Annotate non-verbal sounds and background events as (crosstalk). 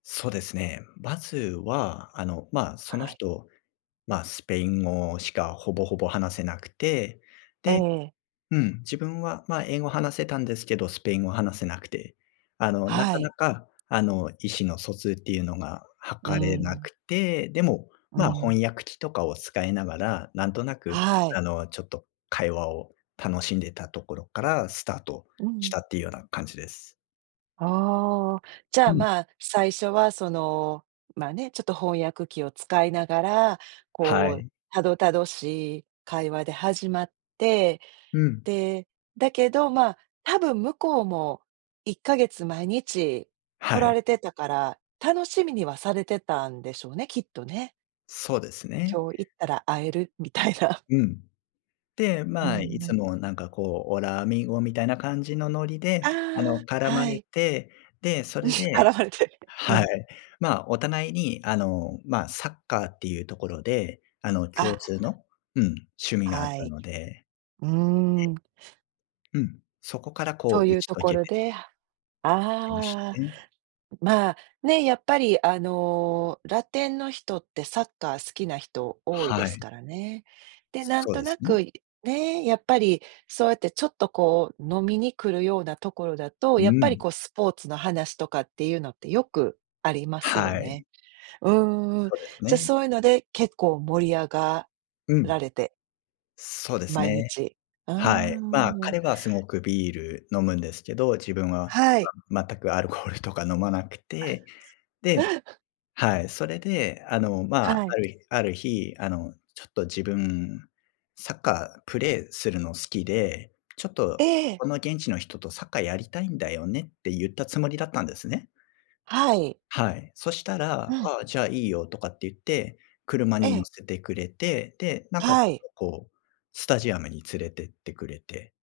そうですね。まずは、あの、ま、そのはい。人、ま、スペイン語しか、ほぼほぼ、話せなくて、えでえ。うん、自分は、ま、英語話せたんですけど、スペイン語話せなくて、あの、なはかい。なか、あの、意思の疎通って言うのが、う図れなん。くて。でも、うま、ん。翻訳機とかを使いながら、なんとなく、はい。あの、ちょっと会話を楽しんでたところからスタートうしん。たって言うような感じです。ああ、じゃあ、うん。ま、最初は、その、まあね、ちょっと翻訳機を使いながら、はこう、い。たどたどしい会話で始まって、うん。で、だけど、ま、多分向こうも1か月毎日来はらい。れてたから、楽しみにはされてたんでしょうね、きっとね。そうですね。今日行ったら会えるみたいな。うん。で、うんまあ、いうつん。もなんか、こうオラアミーゴみたいな感じのノリあで、あのあ、絡まはれい。て、で、それ (giggles) で絡まれて、うはん。い。ま、お互いに、あの、ま、サッカーって言うところで、あの共あ。通の、うん、趣味があっはたい。のでうーん。ええ。うん、そこから、そこうう打言うち解け所てで、いきましあ、たね。まあね、やっぱり、あの、ラテンの人って、サッカー好きな人多いではすい。からね。で、なんそうとでなすく、ね。ねえ、やっぱり、そうやって、ちょっと、こう飲みに来るような所だと、うやっぱり、ん。こうスポーツの話とかって言うのって、よくありますよはい。ね。うんうん。そうですじゃ、ね。そう言うので、結構盛り上がうらん。れて。そうです毎ね。日、うーはい。まあ、ん。彼は凄くビール飲むんですけど、自分ははい。(unintelligible) 全くアルコールとか飲まなくて、で、(giggles) はい、それで、あの、まあ、はい。ある日ある日、あのちょっと自分、サッカープレーするの好きで、ちょっえと、え。この現地の人とサッカーやりたいんだよねって、言ったつもりだったんですね。はい。はい。そしたうら、ん。ああ、じゃあいいよ、とかって言って、車に乗ええせてくれて、で、なんかはちょっい。と、こう、スタジアムに連れてってくれて